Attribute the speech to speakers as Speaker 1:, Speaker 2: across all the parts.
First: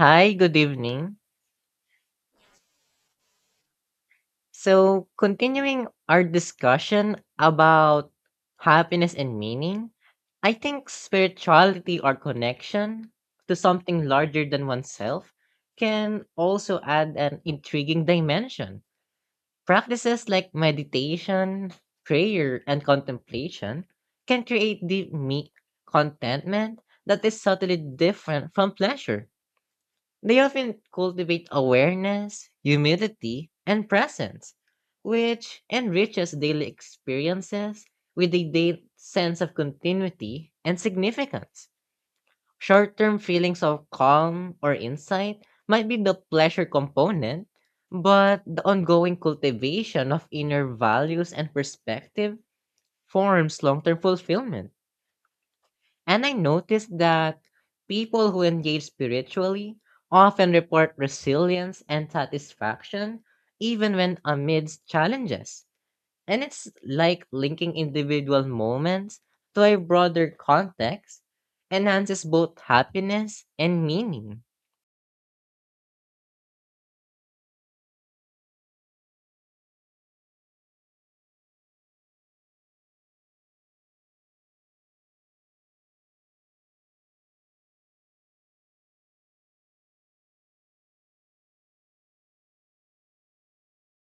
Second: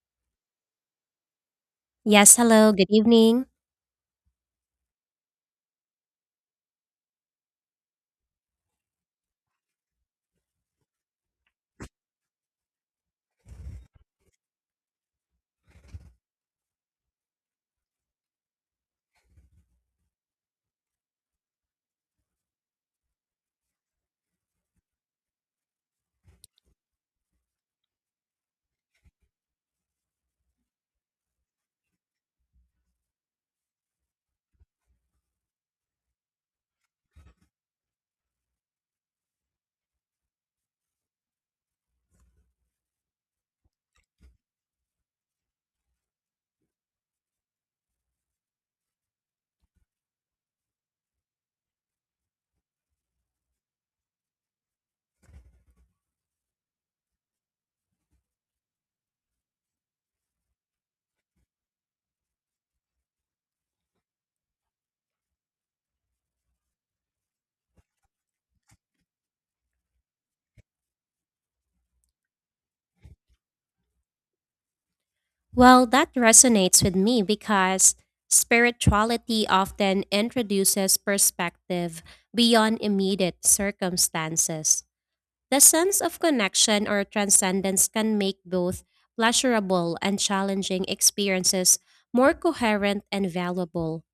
Speaker 1: Hi, good evening.
Speaker 2: Yes, hello, good evening.
Speaker 1: So, continuing our discussion about happiness and meaning, I think spirituality or connection to something larger than oneself can also add an intriguing dimension. Practices like meditation, prayer, and contemplation can create deep contentment that is subtly different from pleasure. They often cultivate awareness, humility, and presence, which enriches daily experiences with a deep sense of continuity and significance. Short term feelings of calm or insight might be the pleasure component, but the ongoing cultivation of inner values and perspective forms long term fulfillment. And I noticed that people who engage spiritually often report resilience and satisfaction even when amidst challenges. And it's like linking individual moments to a broader context enhances both happiness and meaning.
Speaker 2: Well, that resonates with me because spirituality often introduces perspective beyond immediate circumstances. The sense of connection or transcendence can make both pleasurable and challenging experiences more coherent and valuable.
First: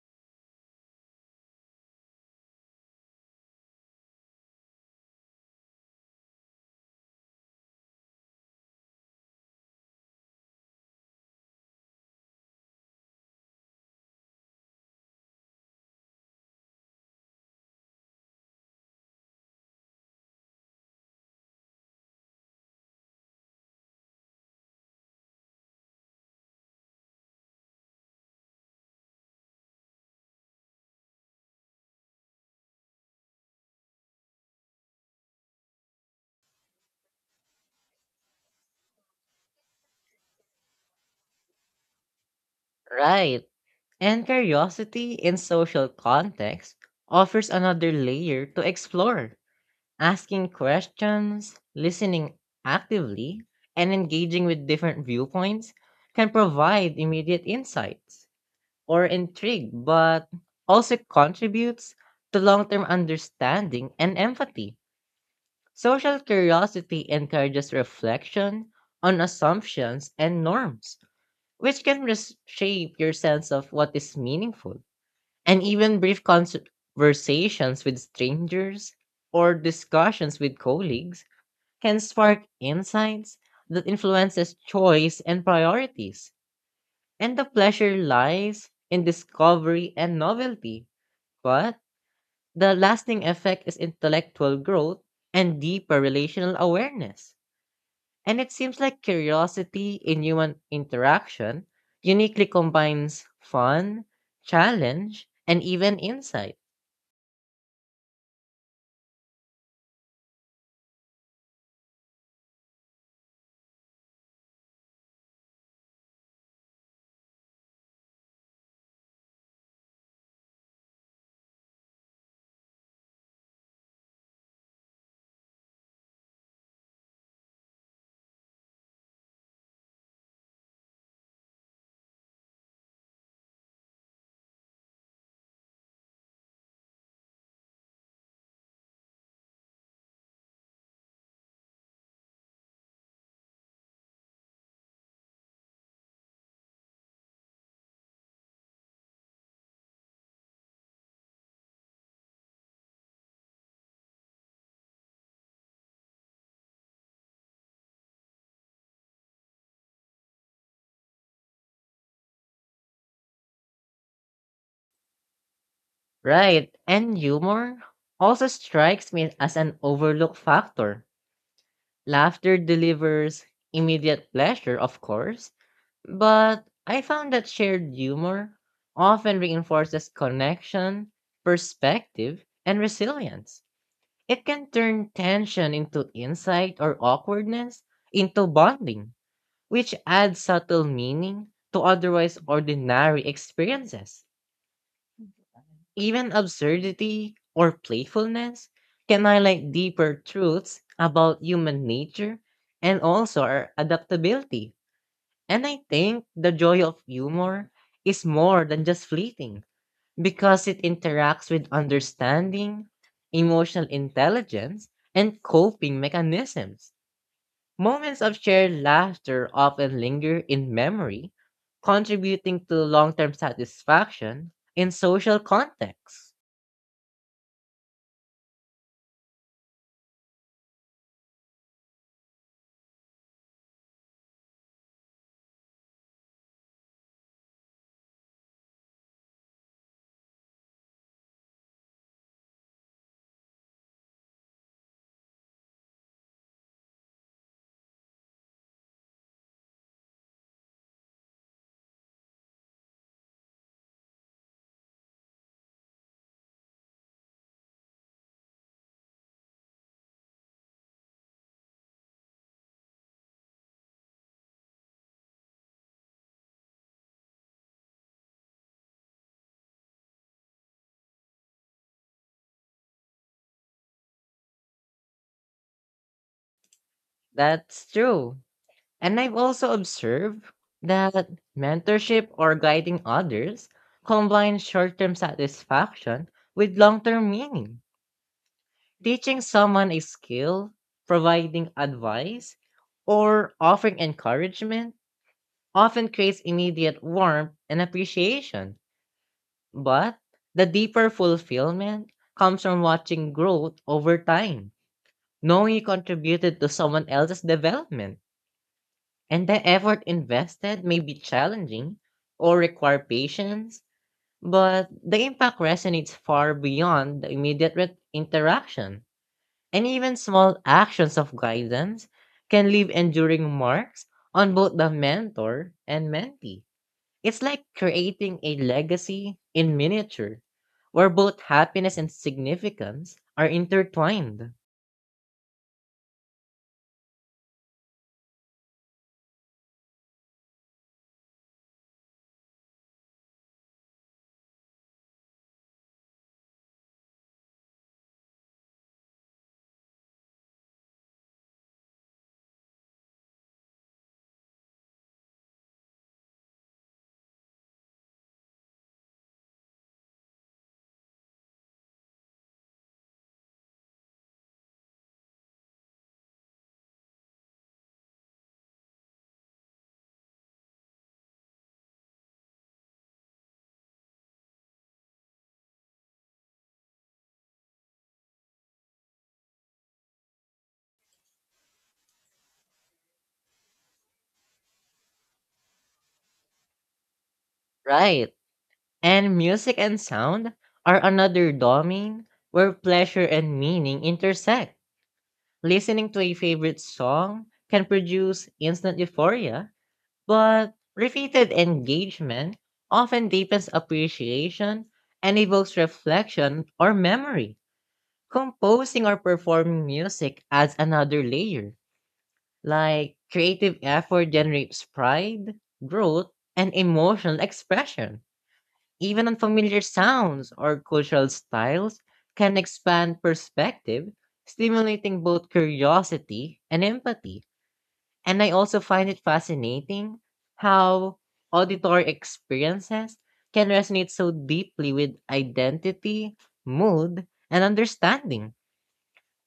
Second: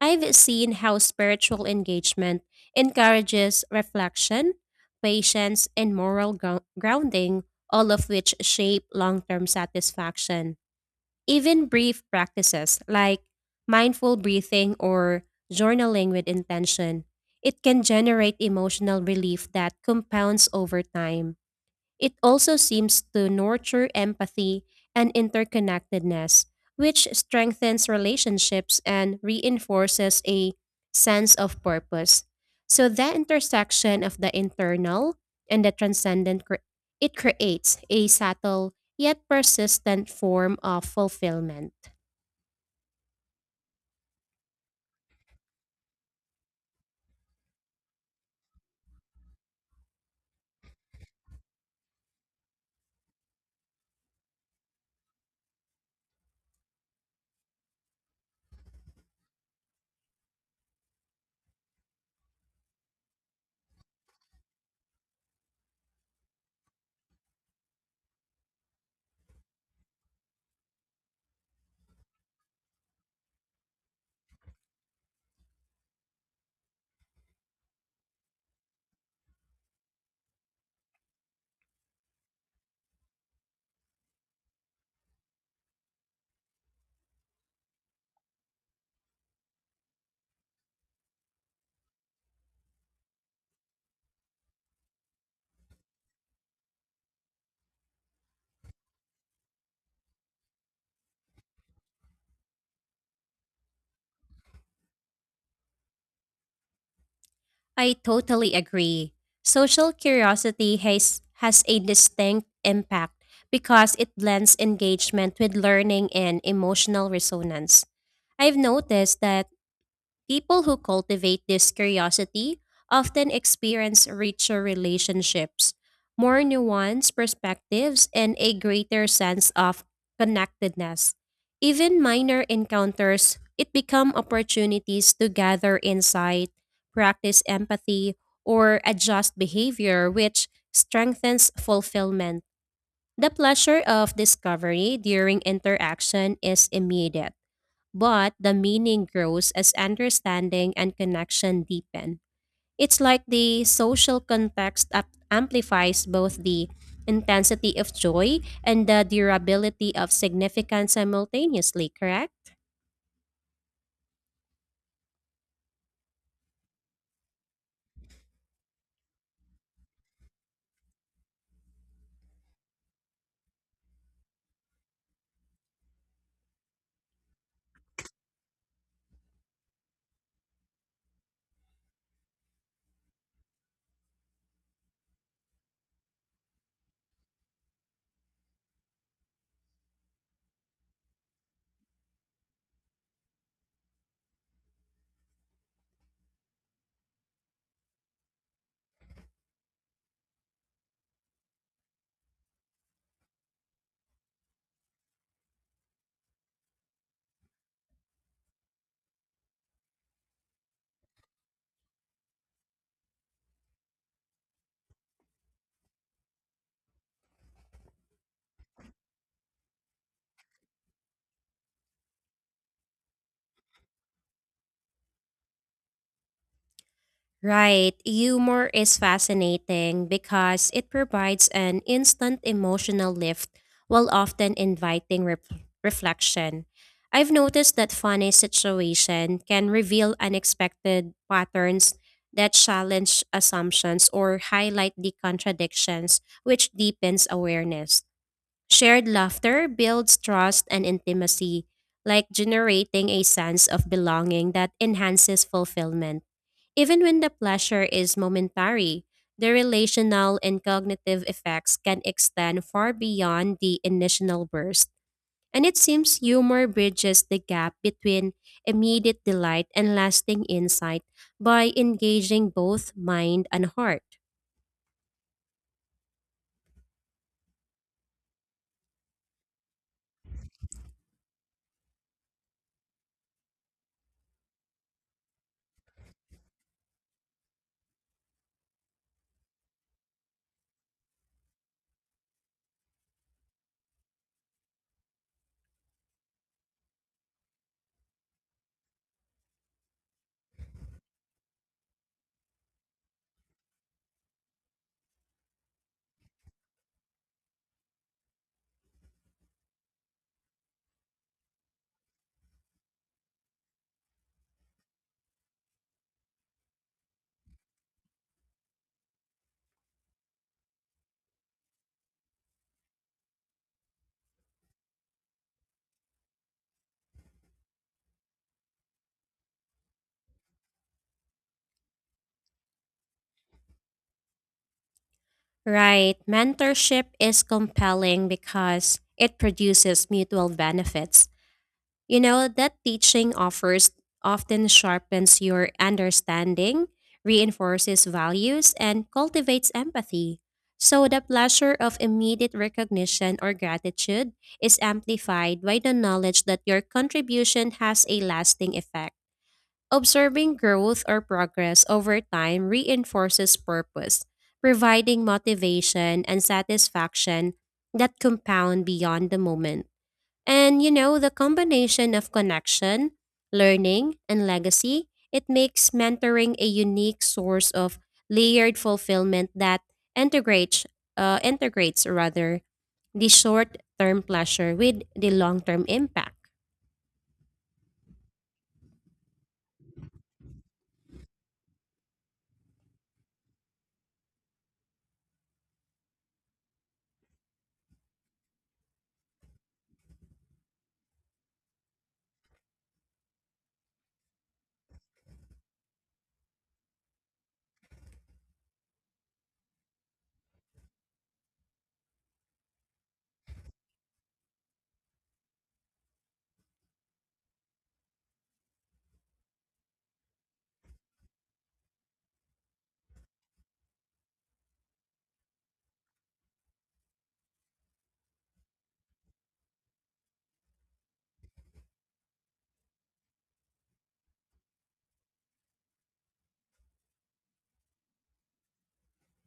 Speaker 2: I've seen how spiritual engagement encourages reflection, patience, and moral grounding, all of which shape long term satisfaction. Even brief practices like mindful breathing or journaling with intention, it can generate emotional relief that compounds over time. It also seems to nurture empathy and interconnectedness, which strengthens relationships and reinforces a sense of purpose. So that intersection of the internal and the transcendent it creates a subtle yet persistent form of fulfillment.
Speaker 1: Right. And curiosity in social context offers another layer to explore. Asking questions, listening actively, and engaging with different viewpoints can provide immediate insights or intrigue, but also contributes to long term understanding and empathy. Social curiosity encourages reflection on assumptions and norms, which can reshape your sense of what is meaningful. And even conversations with strangers or discussions with colleagues can spark insights that influences choice and priorities. And the pleasure lies in discovery and novelty, but the lasting effect is intellectual growth and deeper relational awareness. And it seems like curiosity in human interaction uniquely combines fun, challenge, and even insight.
Speaker 2: I totally agree. Social curiosity has a distinct impact because it blends engagement with learning and emotional resonance. I've noticed that people who cultivate this curiosity often experience richer relationships, more nuanced perspectives, and a greater sense of connectedness. Even minor encounters, it become opportunities to gather insight, practice empathy, or adjust behavior, which strengthens fulfillment. The pleasure of discovery during interaction is immediate but the meaning grows as understanding and connection deepen. It's like the social context amplifies both the intensity of joy and the durability of significance simultaneously, correct?
Speaker 1: Right, and humor also strikes me as an overlooked factor. Laughter delivers immediate pleasure, of course, but I found that shared humor often reinforces connection, perspective, and resilience. It can turn tension into insight or awkwardness into bonding, which adds subtle meaning to otherwise ordinary experiences. Even absurdity or playfulness can highlight deeper truths about human nature and also our adaptability. And I think the joy of humor is more than just fleeting because it interacts with understanding, emotional intelligence, and coping mechanisms. Moments of shared laughter often linger in memory, contributing to long term satisfaction in social contexts.
Speaker 2: Right, humor is fascinating because it provides an instant emotional lift while often inviting reflection. I've noticed that funny situation can reveal unexpected patterns that challenge assumptions or highlight the contradictions, which deepens awareness. Shared laughter builds trust and intimacy, like generating a sense of belonging that enhances fulfillment. Even when the pleasure is momentary, the relational and cognitive effects can extend far beyond the initial burst. And it seems humor bridges the gap between immediate delight and lasting insight by engaging both mind and heart.
Speaker 1: That's true. And I've also observed that mentorship or guiding others combines short term satisfaction with long term meaning. Teaching someone a skill, providing advice, or offering encouragement often creates immediate warmth and appreciation. But the deeper fulfillment comes from watching growth over time, knowing you contributed to someone else's development. And the effort invested may be challenging or require patience, but the impact resonates far beyond the immediate interaction. And even small actions of guidance can leave enduring marks on both the mentor and mentee. It's like creating a legacy in miniature, where both happiness and significance are intertwined.
Speaker 2: Right, mentorship is compelling because it produces mutual benefits. You know, that teaching offers often sharpens your understanding, reinforces values, and cultivates empathy. So the pleasure of immediate recognition or gratitude is amplified by the knowledge that your contribution has a lasting effect. Observing growth or progress over time reinforces purpose, providing motivation and satisfaction that compound beyond the moment. And you know, the combination of connection, learning, and legacy, it makes mentoring a unique source of layered fulfillment that integrates integrates rather, the short-term pleasure with the long-term impact.
Speaker 1: Right. And music and sound are another domain where pleasure and meaning intersect. Listening to a favorite song can produce instant euphoria, but repeated engagement often deepens appreciation and evokes reflection or memory. Composing or performing music adds another layer, like creative effort generates pride, growth, and emotional expression, even unfamiliar sounds or cultural styles can expand perspective, stimulating both curiosity and empathy. And I also find it fascinating how auditory experiences can resonate so deeply with identity, mood, and understanding.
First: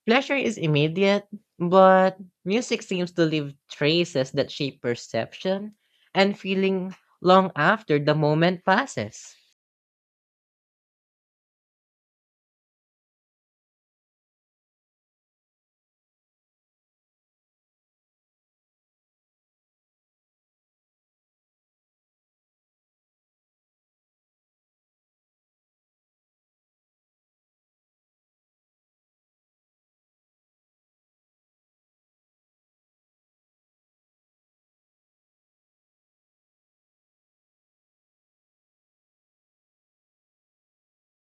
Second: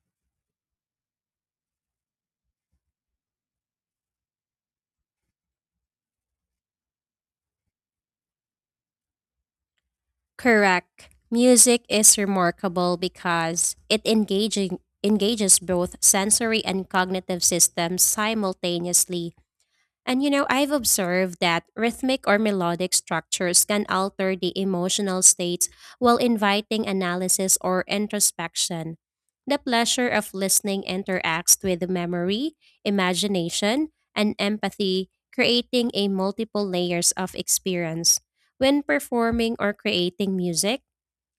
Speaker 1: Pleasure is immediate, but music seems to leave traces that shape perception and feeling long after the moment passes.
Speaker 2: Correct. Music is remarkable because it engaging engages both sensory and cognitive systems simultaneously. And you know, I've observed that rhythmic or melodic structures can alter the emotional states while inviting analysis or introspection. The pleasure of listening interacts with memory, imagination, and empathy, creating a multiple layers of experience. When performing or creating music,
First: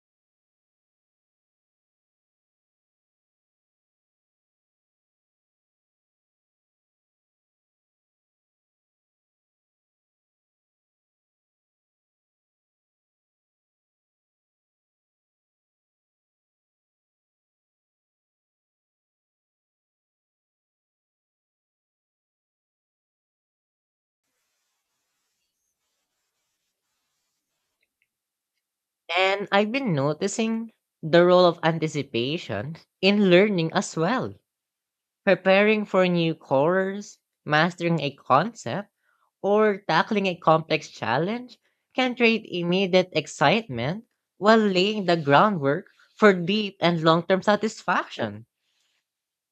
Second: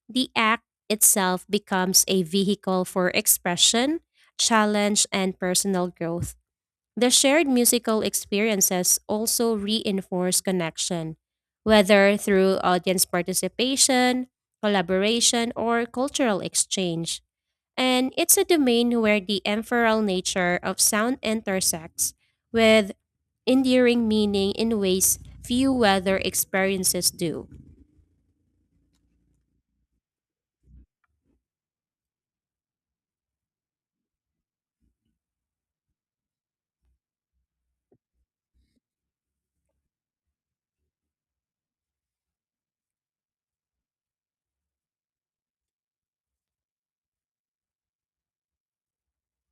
Speaker 2: the act itself becomes a vehicle for expression, challenge, and personal growth. The shared musical experiences also reinforce connection, whether through audience participation, collaboration, or cultural exchange. And it's a domain where the ephemeral nature of sound intersects with enduring meaning in ways few weather experiences do.
Speaker 1: And I've been noticing the role of anticipation in learning as well. Preparing for new course, mastering a concept, or tackling a complex challenge can create immediate excitement while laying the groundwork for deep and long term satisfaction.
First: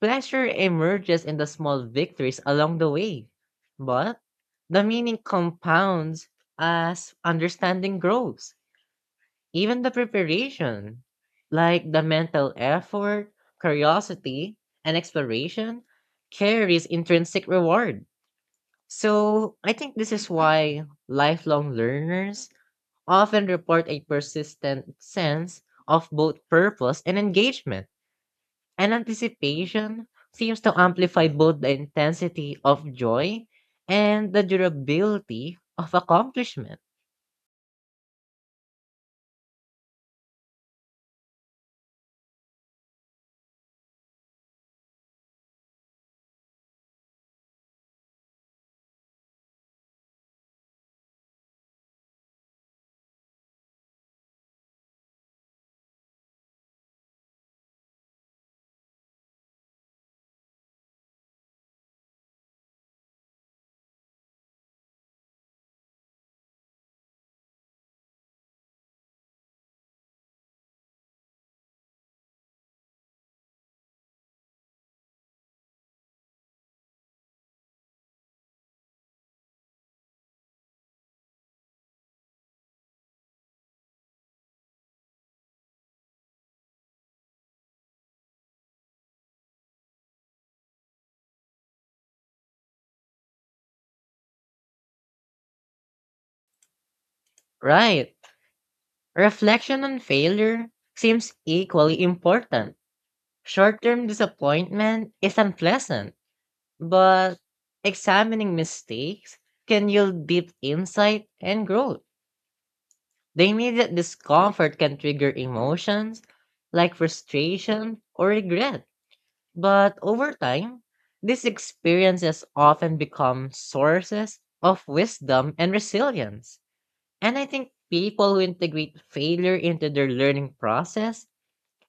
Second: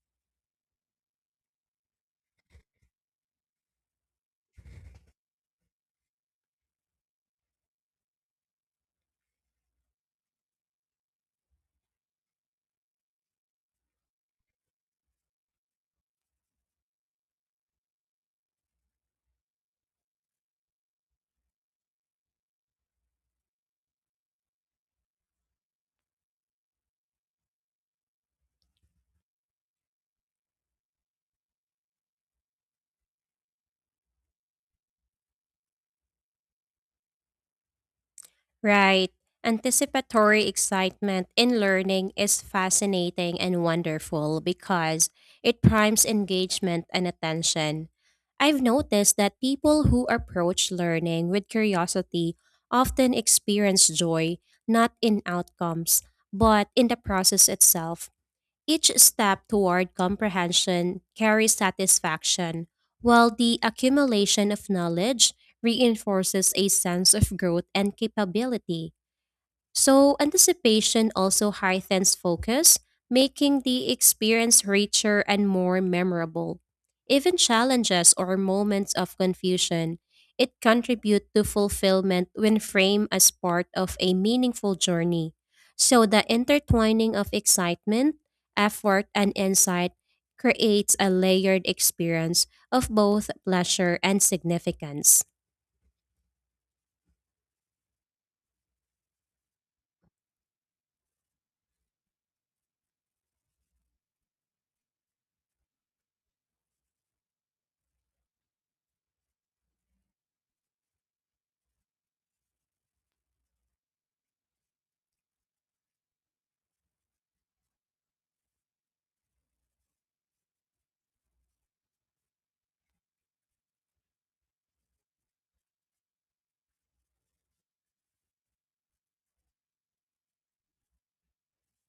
Speaker 1: Pleasure emerges in the small victories along the way, but the meaning compounds as understanding grows. Even the preparation, like the mental effort, curiosity, and exploration, carries intrinsic reward. So I think this is why lifelong learners often report a persistent sense of both purpose and engagement. And anticipation seems to amplify both the intensity of joy and the durability of accomplishment.
Speaker 2: Right. Anticipatory excitement in learning is fascinating and wonderful because it primes engagement and attention. I've noticed that people who approach learning with curiosity often experience joy not in outcomes, but in the process itself. Each step toward comprehension carries satisfaction, while the accumulation of knowledge reinforces a sense of growth and capability. So, anticipation also heightens focus, making the experience richer and more memorable. Even challenges or moments of confusion, it contribute to fulfillment when framed as part of a meaningful journey. So, the intertwining of excitement, effort, and insight creates a layered experience of both pleasure and significance.
Speaker 1: Right. Reflection on failure seems equally important. Short term disappointment is unpleasant, but examining mistakes can yield deep insight and growth. The immediate discomfort can trigger emotions like frustration or regret, but over time, these experiences often become sources of wisdom and resilience. And I think people who integrate failure into their learning process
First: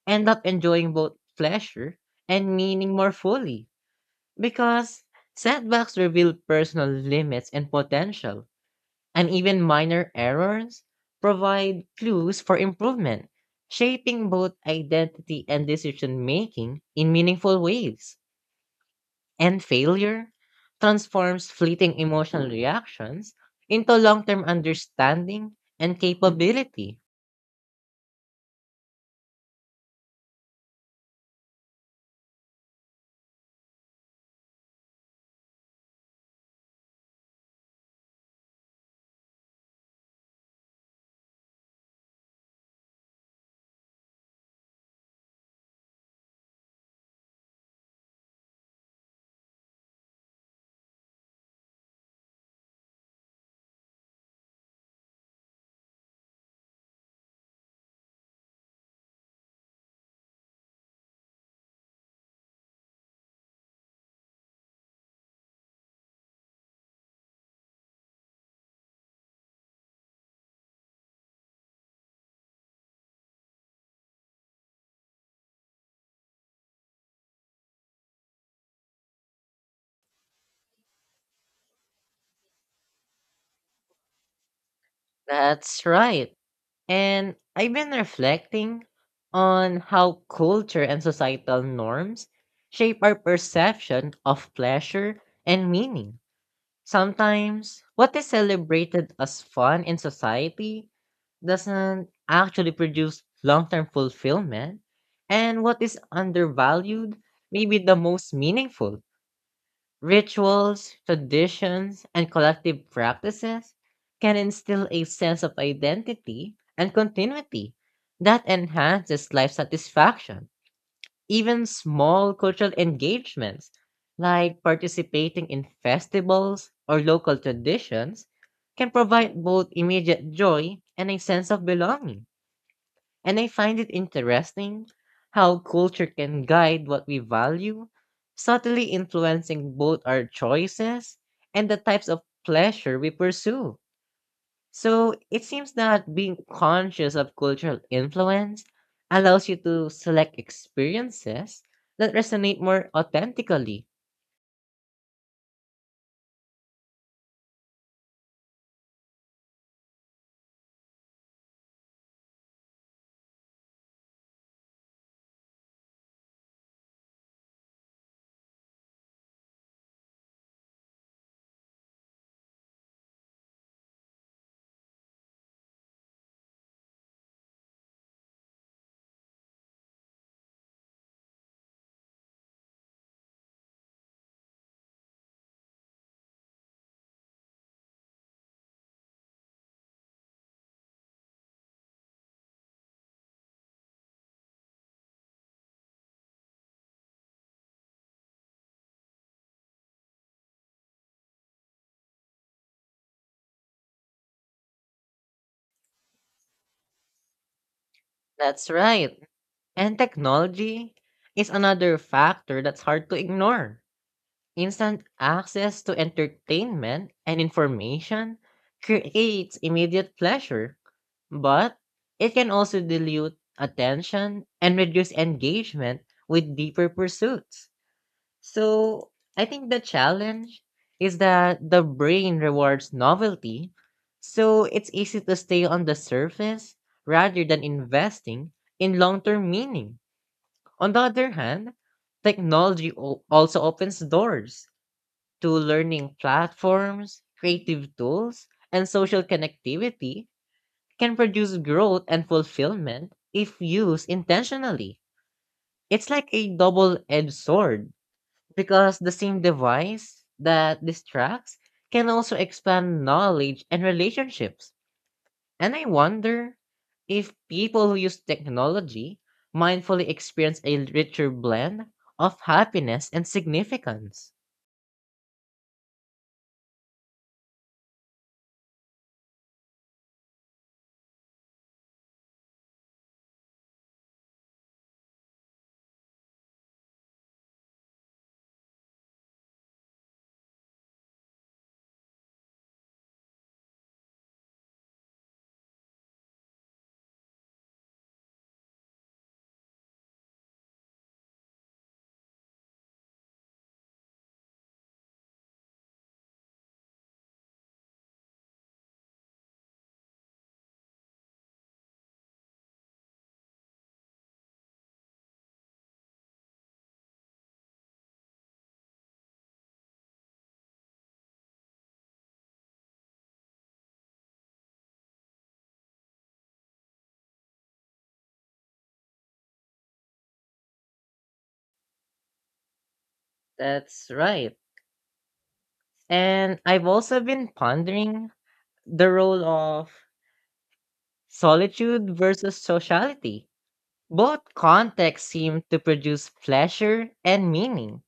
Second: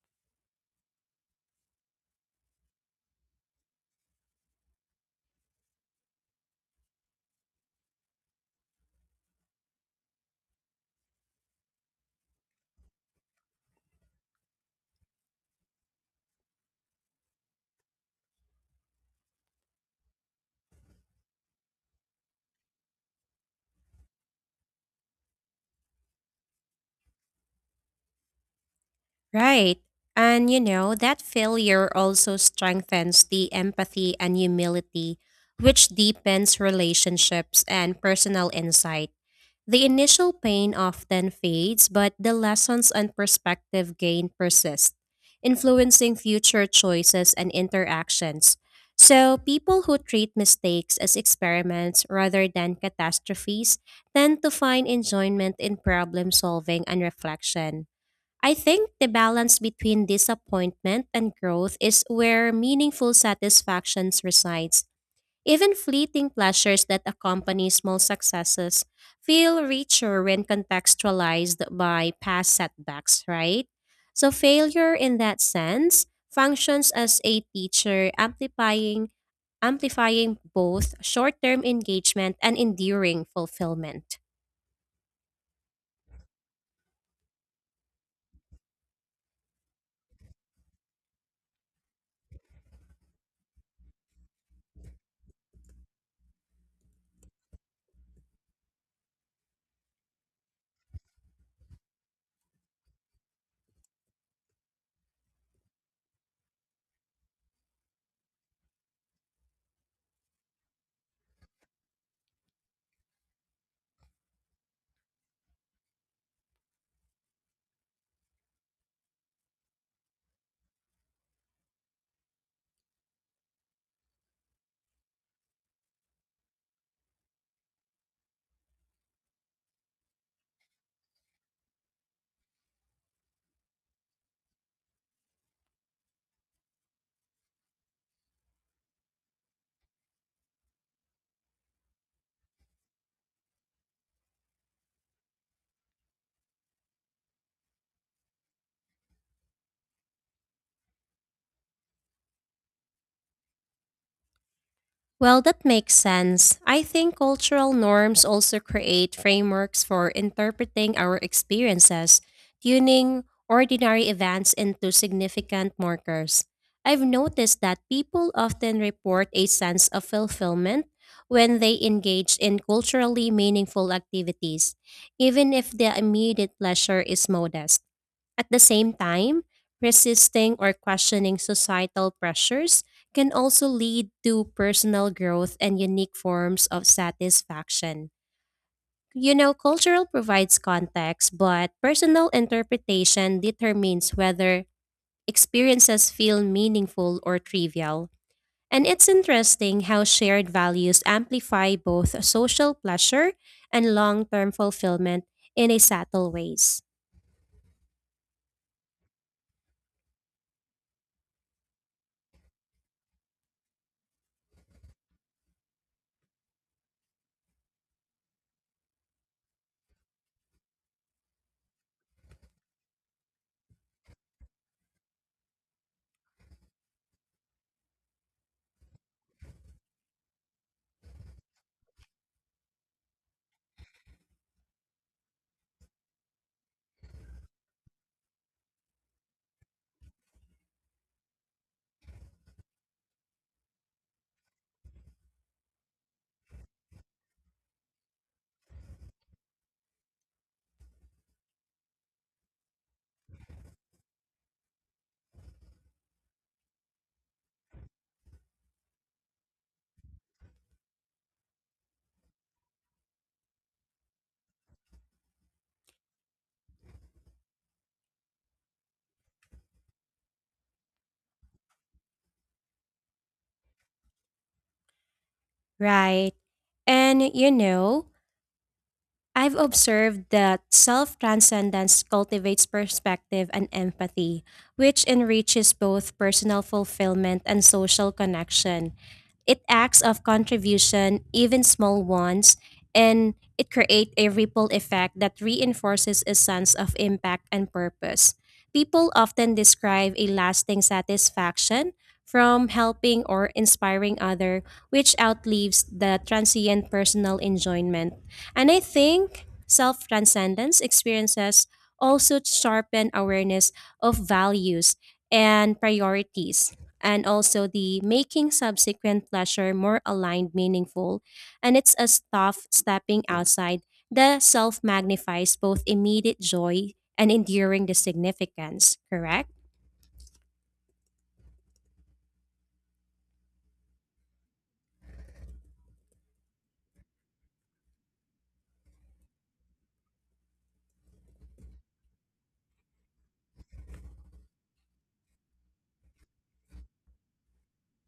Speaker 1: end up enjoying both pleasure and meaning more fully because setbacks reveal personal limits and potential, and even minor errors provide clues for improvement, shaping both identity and decision making in meaningful ways. And failure transforms fleeting emotional reactions into long term understanding and capability.
Speaker 2: Right. And you know, that failure also strengthens the empathy and humility, which deepens relationships and personal insight. The initial pain often fades, but the lessons and perspective gained persist, influencing future choices and interactions. So, people who treat mistakes as experiments rather than catastrophes tend to find enjoyment in problem solving and reflection. I think the balance between disappointment and growth is where meaningful satisfactions resides. Even fleeting pleasures that accompany small successes feel richer when contextualized by past setbacks, right? So failure in that sense functions as a teacher amplifying both short-term engagement and enduring fulfillment.
Speaker 1: That's right. And I've been reflecting on how culture and societal norms shape our perception of pleasure and meaning. Sometimes, what is celebrated as fun in society doesn't actually produce long term fulfillment, and what is undervalued may be the most meaningful. Rituals, traditions, and collective practices can instill a sense of identity and continuity that enhances life satisfaction. Even small cultural engagements, like participating in festivals or local traditions, can provide both immediate joy and a sense of belonging. And I find it interesting how culture can guide what we value, subtly influencing both our choices and the types of pleasure we pursue. So it seems that being conscious of cultural influence allows you to select experiences that resonate more authentically.
Speaker 2: Well, that makes sense. I think cultural norms also create frameworks for interpreting our experiences, tuning ordinary events into significant markers. I've noticed that people often report a sense of fulfillment when they engage in culturally meaningful activities, even if their immediate pleasure is modest. At the same time, resisting or questioning societal pressures can also lead to personal growth and unique forms of satisfaction. You know, cultural provides context, but personal interpretation determines whether experiences feel meaningful or trivial. And it's interesting how shared values amplify both social pleasure and long term fulfillment in a subtle ways.
Speaker 1: That's right. And technology is another factor that's hard to ignore. Instant access to entertainment and information creates immediate pleasure, but it can also dilute attention and reduce engagement with deeper pursuits. So, I think the challenge is that the brain rewards novelty, so it's easy to stay on the surface rather than investing in long term meaning. On the other hand, technology also opens doors to learning platforms, creative tools, and social connectivity can produce growth and fulfillment if used intentionally. It's like a double edged sword because the same device that distracts can also expand knowledge and relationships. And I wonder if people who use technology mindfully experience a richer blend of happiness and significance.
Speaker 2: Right. And you know, I've observed that self transcendence cultivates perspective and empathy, which enriches both personal fulfillment and social connection. It acts of contribution, even small ones, and it creates a ripple effect that reinforces a sense of impact and purpose. People often describe a lasting satisfaction from helping or inspiring other which outlives the transient personal enjoyment. And I think self transcendence experiences also sharpen awareness of values and priorities, and also the making subsequent pleasure more aligned, meaningful. And it's a tough stepping outside the self magnifies both immediate joy and enduring the significance, correct?
Speaker 1: That's right. And I've also been pondering the role of solitude versus sociality. Both contexts seem to produce pleasure and meaning,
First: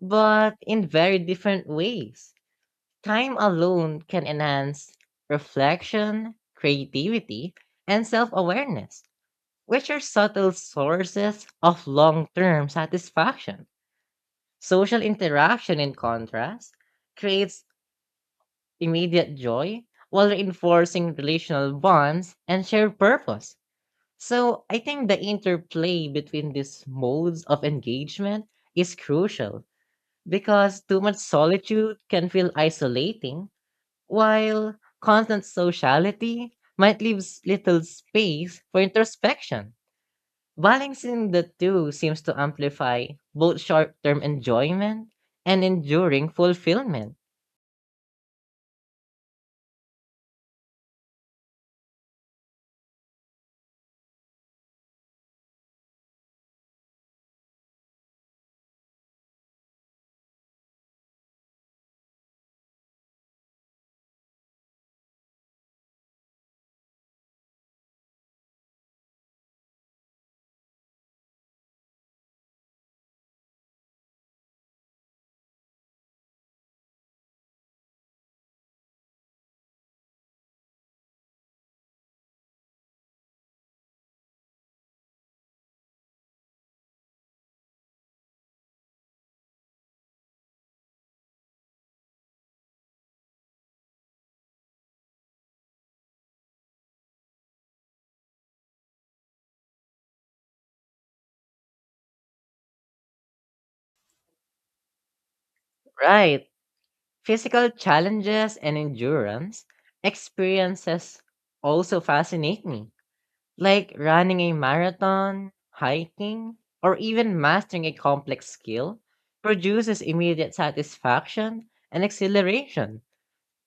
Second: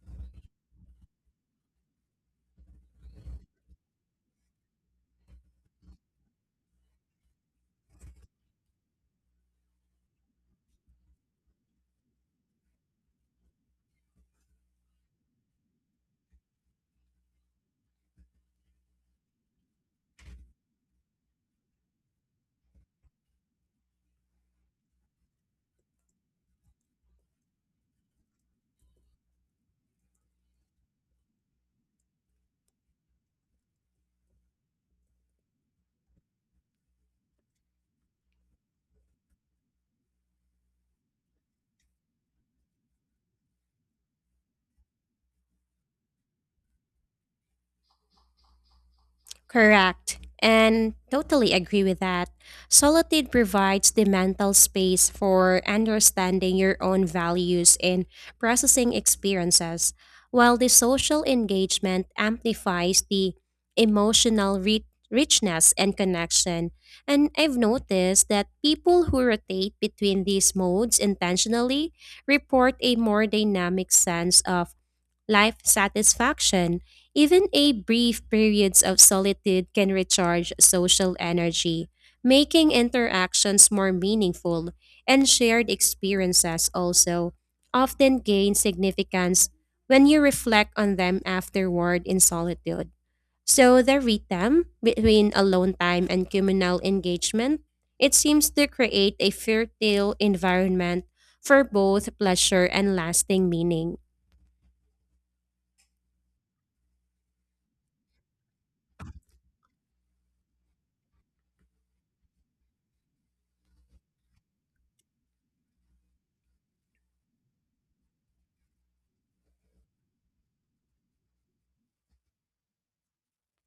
Speaker 1: but in very different ways. Time alone can enhance reflection, creativity, and self awareness, which are subtle sources of long term satisfaction. Social interaction, in contrast, creates immediate joy while reinforcing relational bonds and shared purpose. So I think the interplay between these modes of engagement is crucial because too much solitude can feel isolating, while constant sociality might leave little space for introspection. Balancing the two seems to amplify both short term enjoyment and enduring fulfillment.
Speaker 2: Correct. And totally agree with that. Solitude provides the mental space for understanding your own values and processing experiences, while the social engagement amplifies the emotional richness and connection. And I've noticed that people who rotate between these modes intentionally report a more dynamic sense of life satisfaction. Even a brief periods of solitude can recharge social energy, making interactions more meaningful, and shared experiences also often gain significance when you reflect on them afterward in solitude. So the rhythm between alone time and communal engagement, it seems to create a fertile environment for both pleasure and lasting meaning.
Speaker 1: Right. Physical challenges and endurance experiences also fascinate me, like running a marathon, hiking, or even mastering a complex skill produces immediate satisfaction and exhilaration.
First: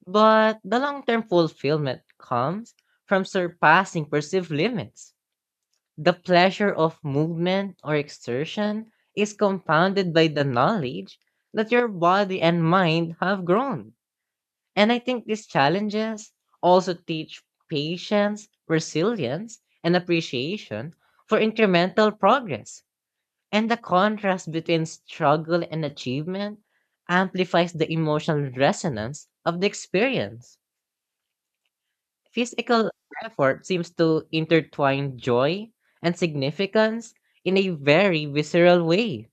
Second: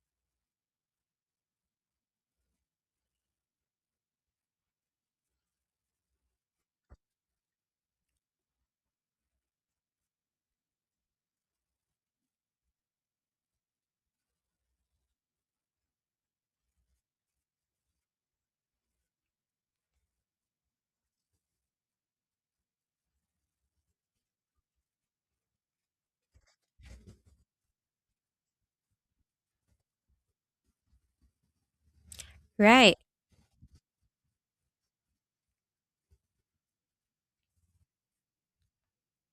Speaker 1: But the long-term fulfillment comes from surpassing perceived limits. The pleasure of movement or exertion is compounded by the knowledge that your body and mind have grown, and I think these challenges also teach patience, resilience, and appreciation for incremental progress. And the contrast between struggle and achievement amplifies the emotional resonance of the experience. Physical
Speaker 2: Right.
Speaker 1: effort seems to intertwine joy and significance in a very visceral way.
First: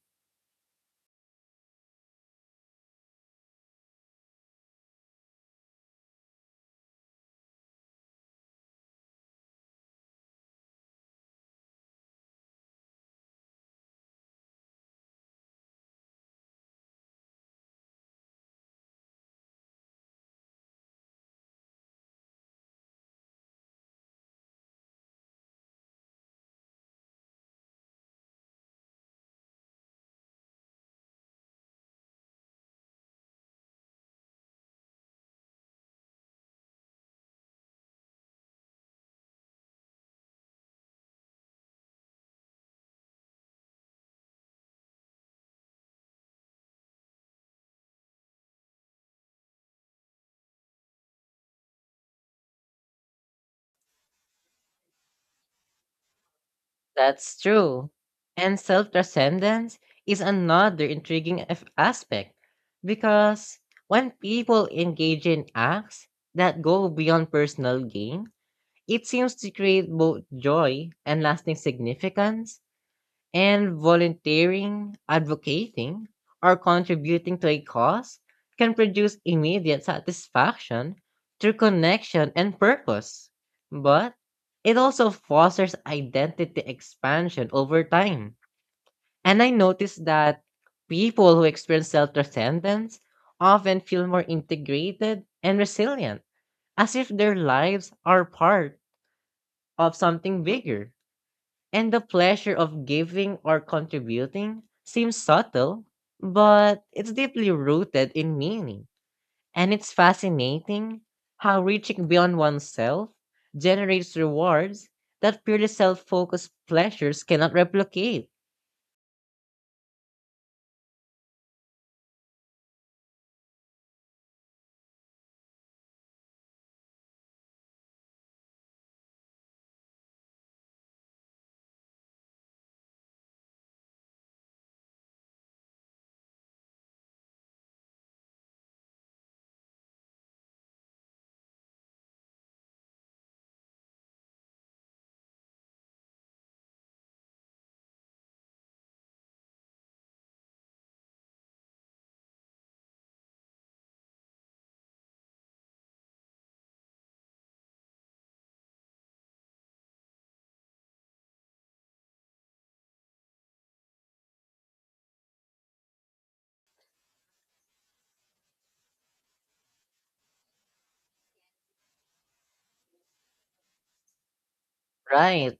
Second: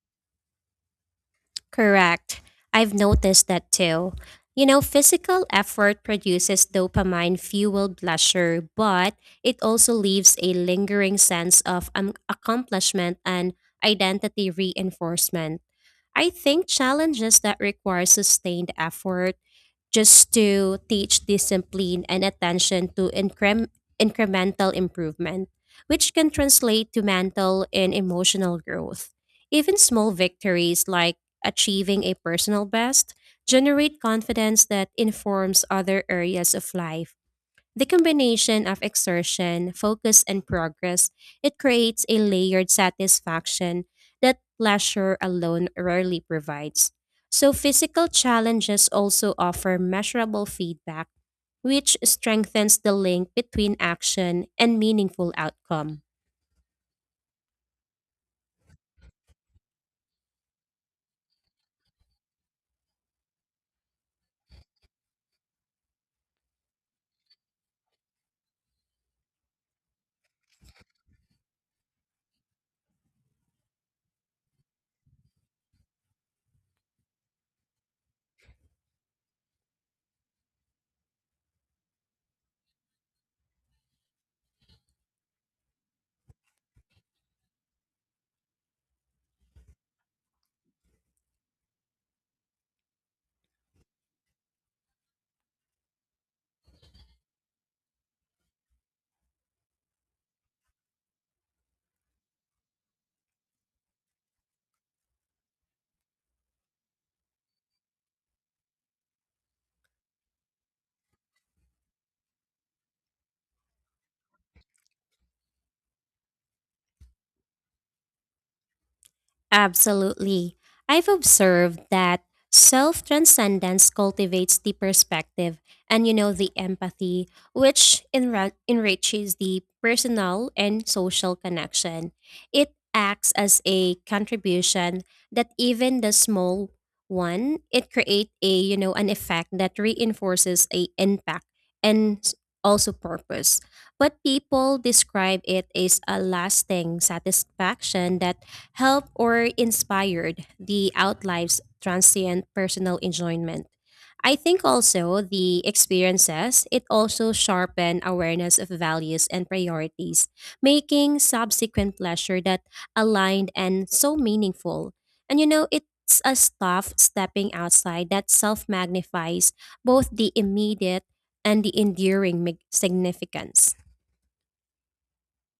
Speaker 2: Correct. I've noticed that too. You know, physical effort produces dopamine fueled pleasure, but it also leaves a lingering sense of accomplishment and identity reinforcement. I think challenges that require sustained effort just to teach discipline and attention to incremental improvement, which can translate to mental and emotional growth. Even small victories like achieving a personal best generate confidence that informs other areas of life. The combination of exertion, focus, and progress, it creates a layered satisfaction that pleasure alone rarely provides. So physical challenges also offer measurable feedback, which strengthens the link between action and meaningful outcome.
Speaker 1: That's true. And self transcendence is another intriguing aspect because when people engage in acts that go beyond personal gain, it seems to create both joy and lasting significance. And volunteering, advocating, or contributing to a cause can produce immediate satisfaction through connection and purpose. But it also fosters identity expansion over time. And I noticed that people who experience self transcendence often feel more integrated and resilient, as if their lives are part of something bigger. And the pleasure of giving or contributing seems subtle, but it's deeply rooted in meaning. And it's fascinating how reaching beyond oneself generates rewards that purely self focused pleasures cannot replicate.
Speaker 2: Absolutely. I've observed that self transcendence cultivates the perspective and, you know, the empathy, which enriches the personal and social connection. It acts as a contribution that even the small one, it creates a, you know, an effect that reinforces a impact and also purpose. But people describe it as a lasting satisfaction that helped or inspired the outlife's transient personal enjoyment. I think also the experiences, it also sharpened awareness of values and priorities, making subsequent pleasure that aligned and so meaningful. And you know, it's a stuff stepping outside that self magnifies both the immediate and the enduring significance.
Speaker 1: Right.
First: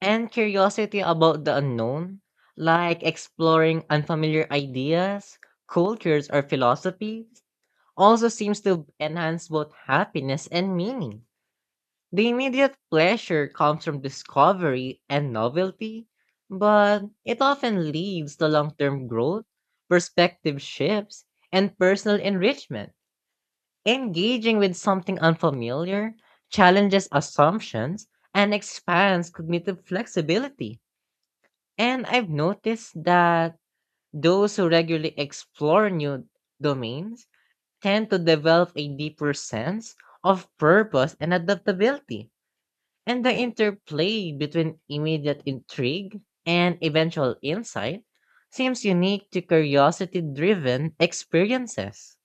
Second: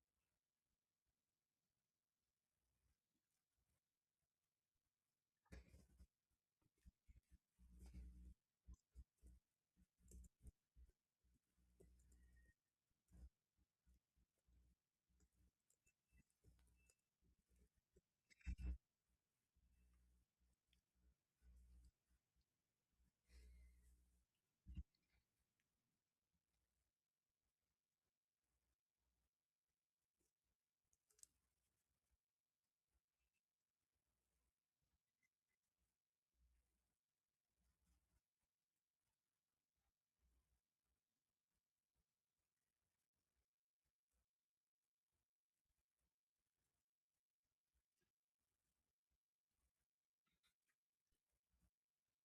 Speaker 1: And curiosity about the unknown, like exploring unfamiliar ideas, cultures, or philosophies, also seems to enhance both happiness and meaning. The immediate pleasure comes from discovery and novelty, but it often leads to long term growth, perspective shifts, and personal enrichment. Engaging with something unfamiliar challenges assumptions and expands cognitive flexibility. And I've noticed that those who regularly explore new domains tend to develop a deeper sense of purpose and adaptability. And the interplay between immediate intrigue and eventual insight seems unique to curiosity driven experiences.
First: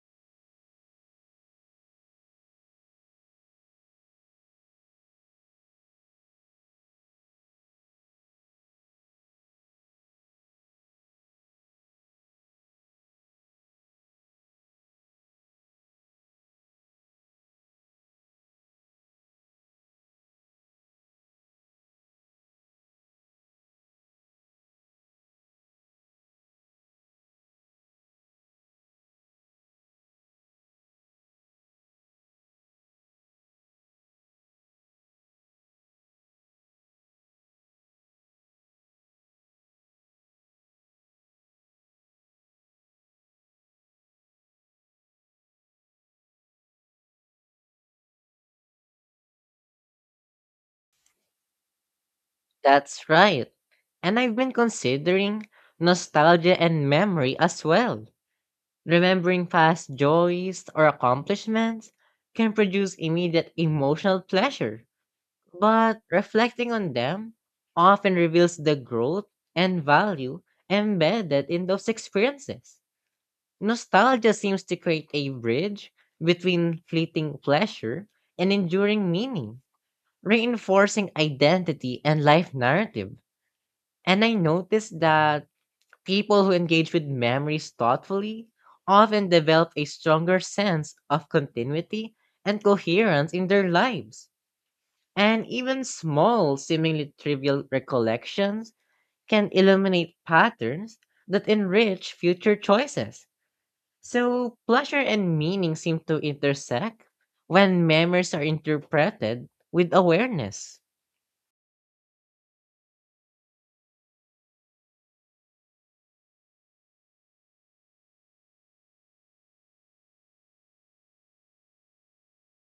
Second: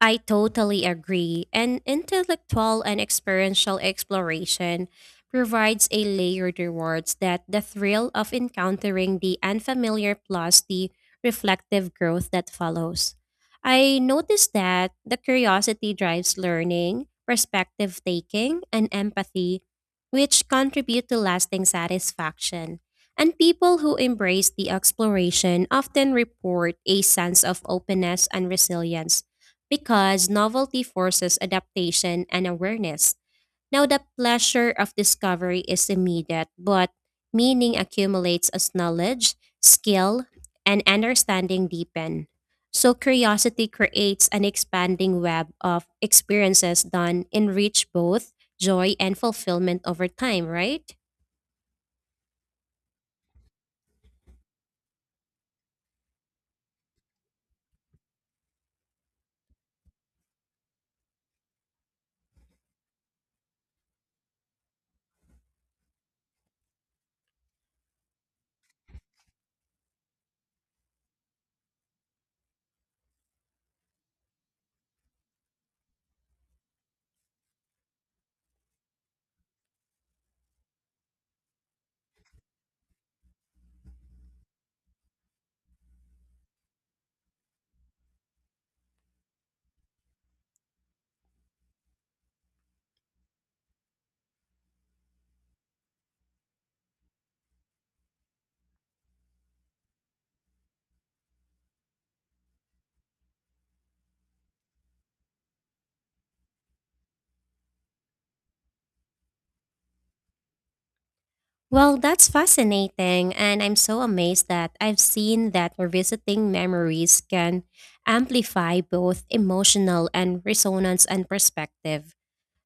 Speaker 2: I totally agree. And intellectual and experiential exploration provides a layered rewards that the thrill of encountering the unfamiliar plus the reflective growth that follows. I noticed that the curiosity drives learning, perspective taking, and empathy, which contribute to lasting satisfaction. And people who embrace the exploration often report a sense of openness and resilience because novelty forces adaptation and awareness. Now, the pleasure of discovery is immediate, but meaning accumulates as knowledge, skill, and understanding deepen. So, curiosity creates an expanding web of experiences that enrich both joy and fulfillment over time, right?
Speaker 1: That's right. And I've been considering nostalgia and memory as well. Remembering past joys or accomplishments can produce immediate emotional pleasure, but reflecting on them often reveals the growth and value embedded in those experiences. Nostalgia seems to create a bridge between fleeting pleasure and enduring meaning, reinforcing identity and life narrative. And I noticed that people who engage with memories thoughtfully often develop a stronger sense of continuity and coherence in their lives. And even small, seemingly trivial recollections can illuminate patterns that enrich future choices. So, pleasure and meaning seem to intersect when memories are interpreted with awareness.
Speaker 2: Well, that's fascinating, and I'm so amazed that I've seen that revisiting memories can amplify both emotional and resonance and perspective.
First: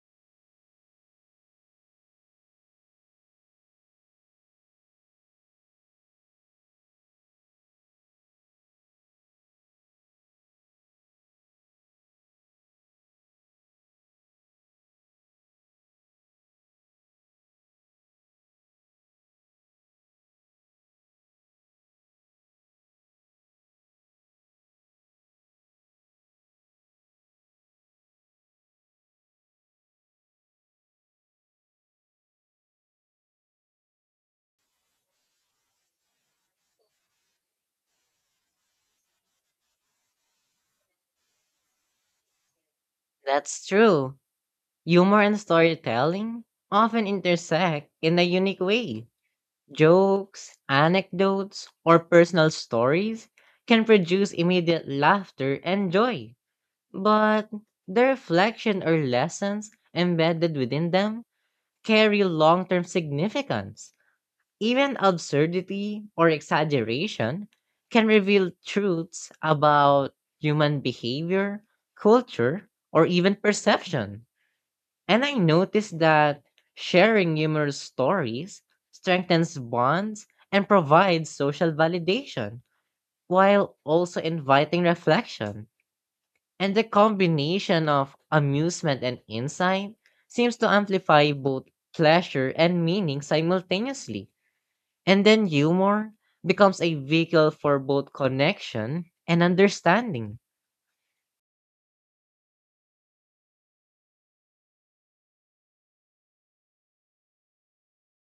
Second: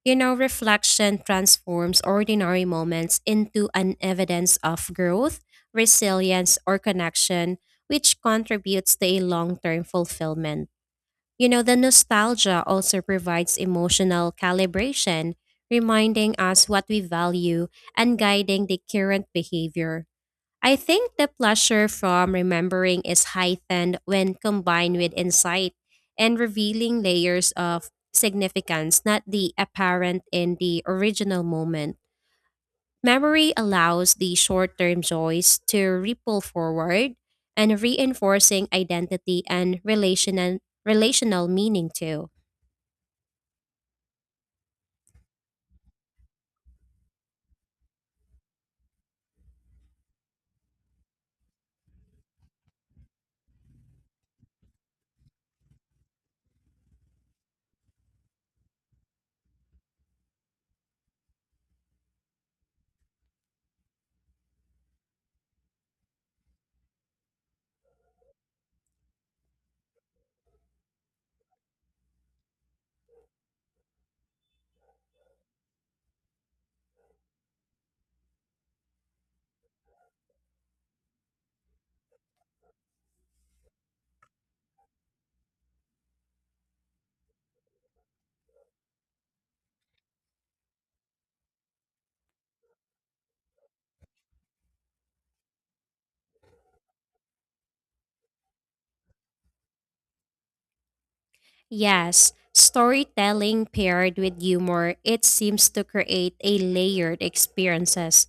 Speaker 2: You know, reflection transforms ordinary moments into an evidence of growth, resilience, or connection, which contributes to a long term fulfillment. You know, the nostalgia also provides emotional calibration, reminding us what we value and guiding the current behavior. I think the pleasure from remembering is heightened when combined with insight and revealing layers of significance not the apparent in the original moment. Memory allows the short term joys to ripple forward and reinforcing identity and relational meaning too.
Speaker 1: That's true. Humor and storytelling often intersect in a unique way. Jokes, anecdotes, or personal stories can produce immediate laughter and joy, but the reflection or lessons embedded within them carry long term significance. Even absurdity or exaggeration can reveal truths about human behavior, culture, or even perception. And I noticed that sharing humorous stories strengthens bonds and provides social validation while also inviting reflection. And the combination of amusement and insight seems to amplify both pleasure and meaning simultaneously. And then humor becomes a vehicle for both connection and understanding.
Speaker 2: Yes, storytelling paired with humor, it seems to create a layered experiences.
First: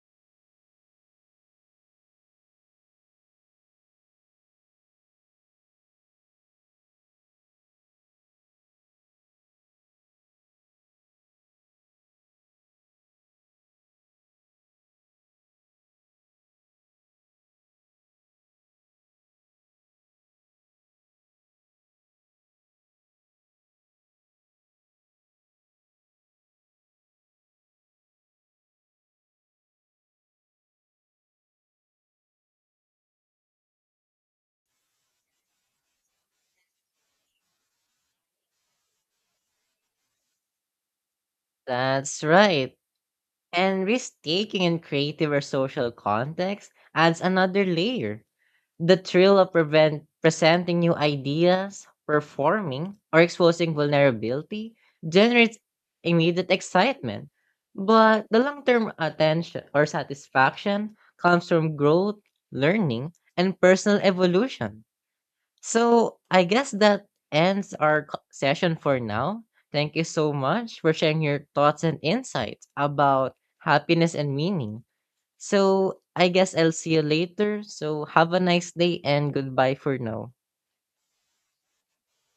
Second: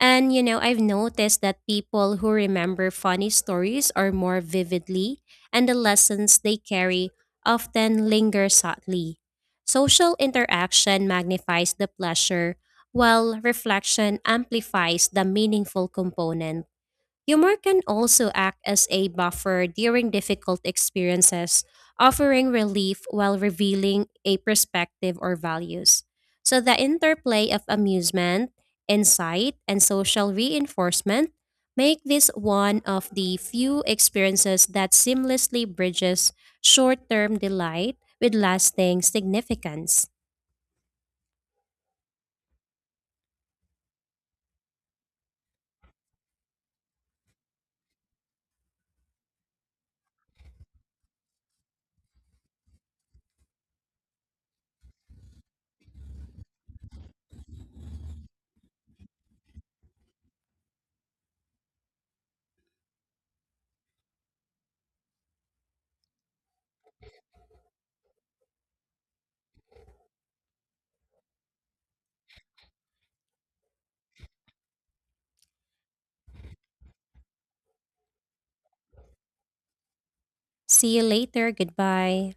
Speaker 2: And you know, I've noticed that people who remember funny stories are more vividly, and the lessons they carry often linger subtly. Social interaction magnifies the pleasure, while reflection amplifies the meaningful component. Humor can also act as a buffer during difficult experiences, offering relief while revealing a perspective or values. So, the interplay of amusement, insight, and social reinforcement make this one of the few experiences that seamlessly bridges short term delight with lasting significance.
Speaker 1: That's right. And risk taking in creative or social context adds another layer. The thrill of prevent presenting new ideas, performing, or exposing vulnerability generates immediate excitement. But the long term attention or satisfaction comes from growth, learning, and personal evolution. So I guess that ends our session for now. Thank you so much for sharing your thoughts and insights about happiness and meaning. So I guess I'll see you later. So have a nice day and goodbye for now.
Speaker 2: See you later. Goodbye.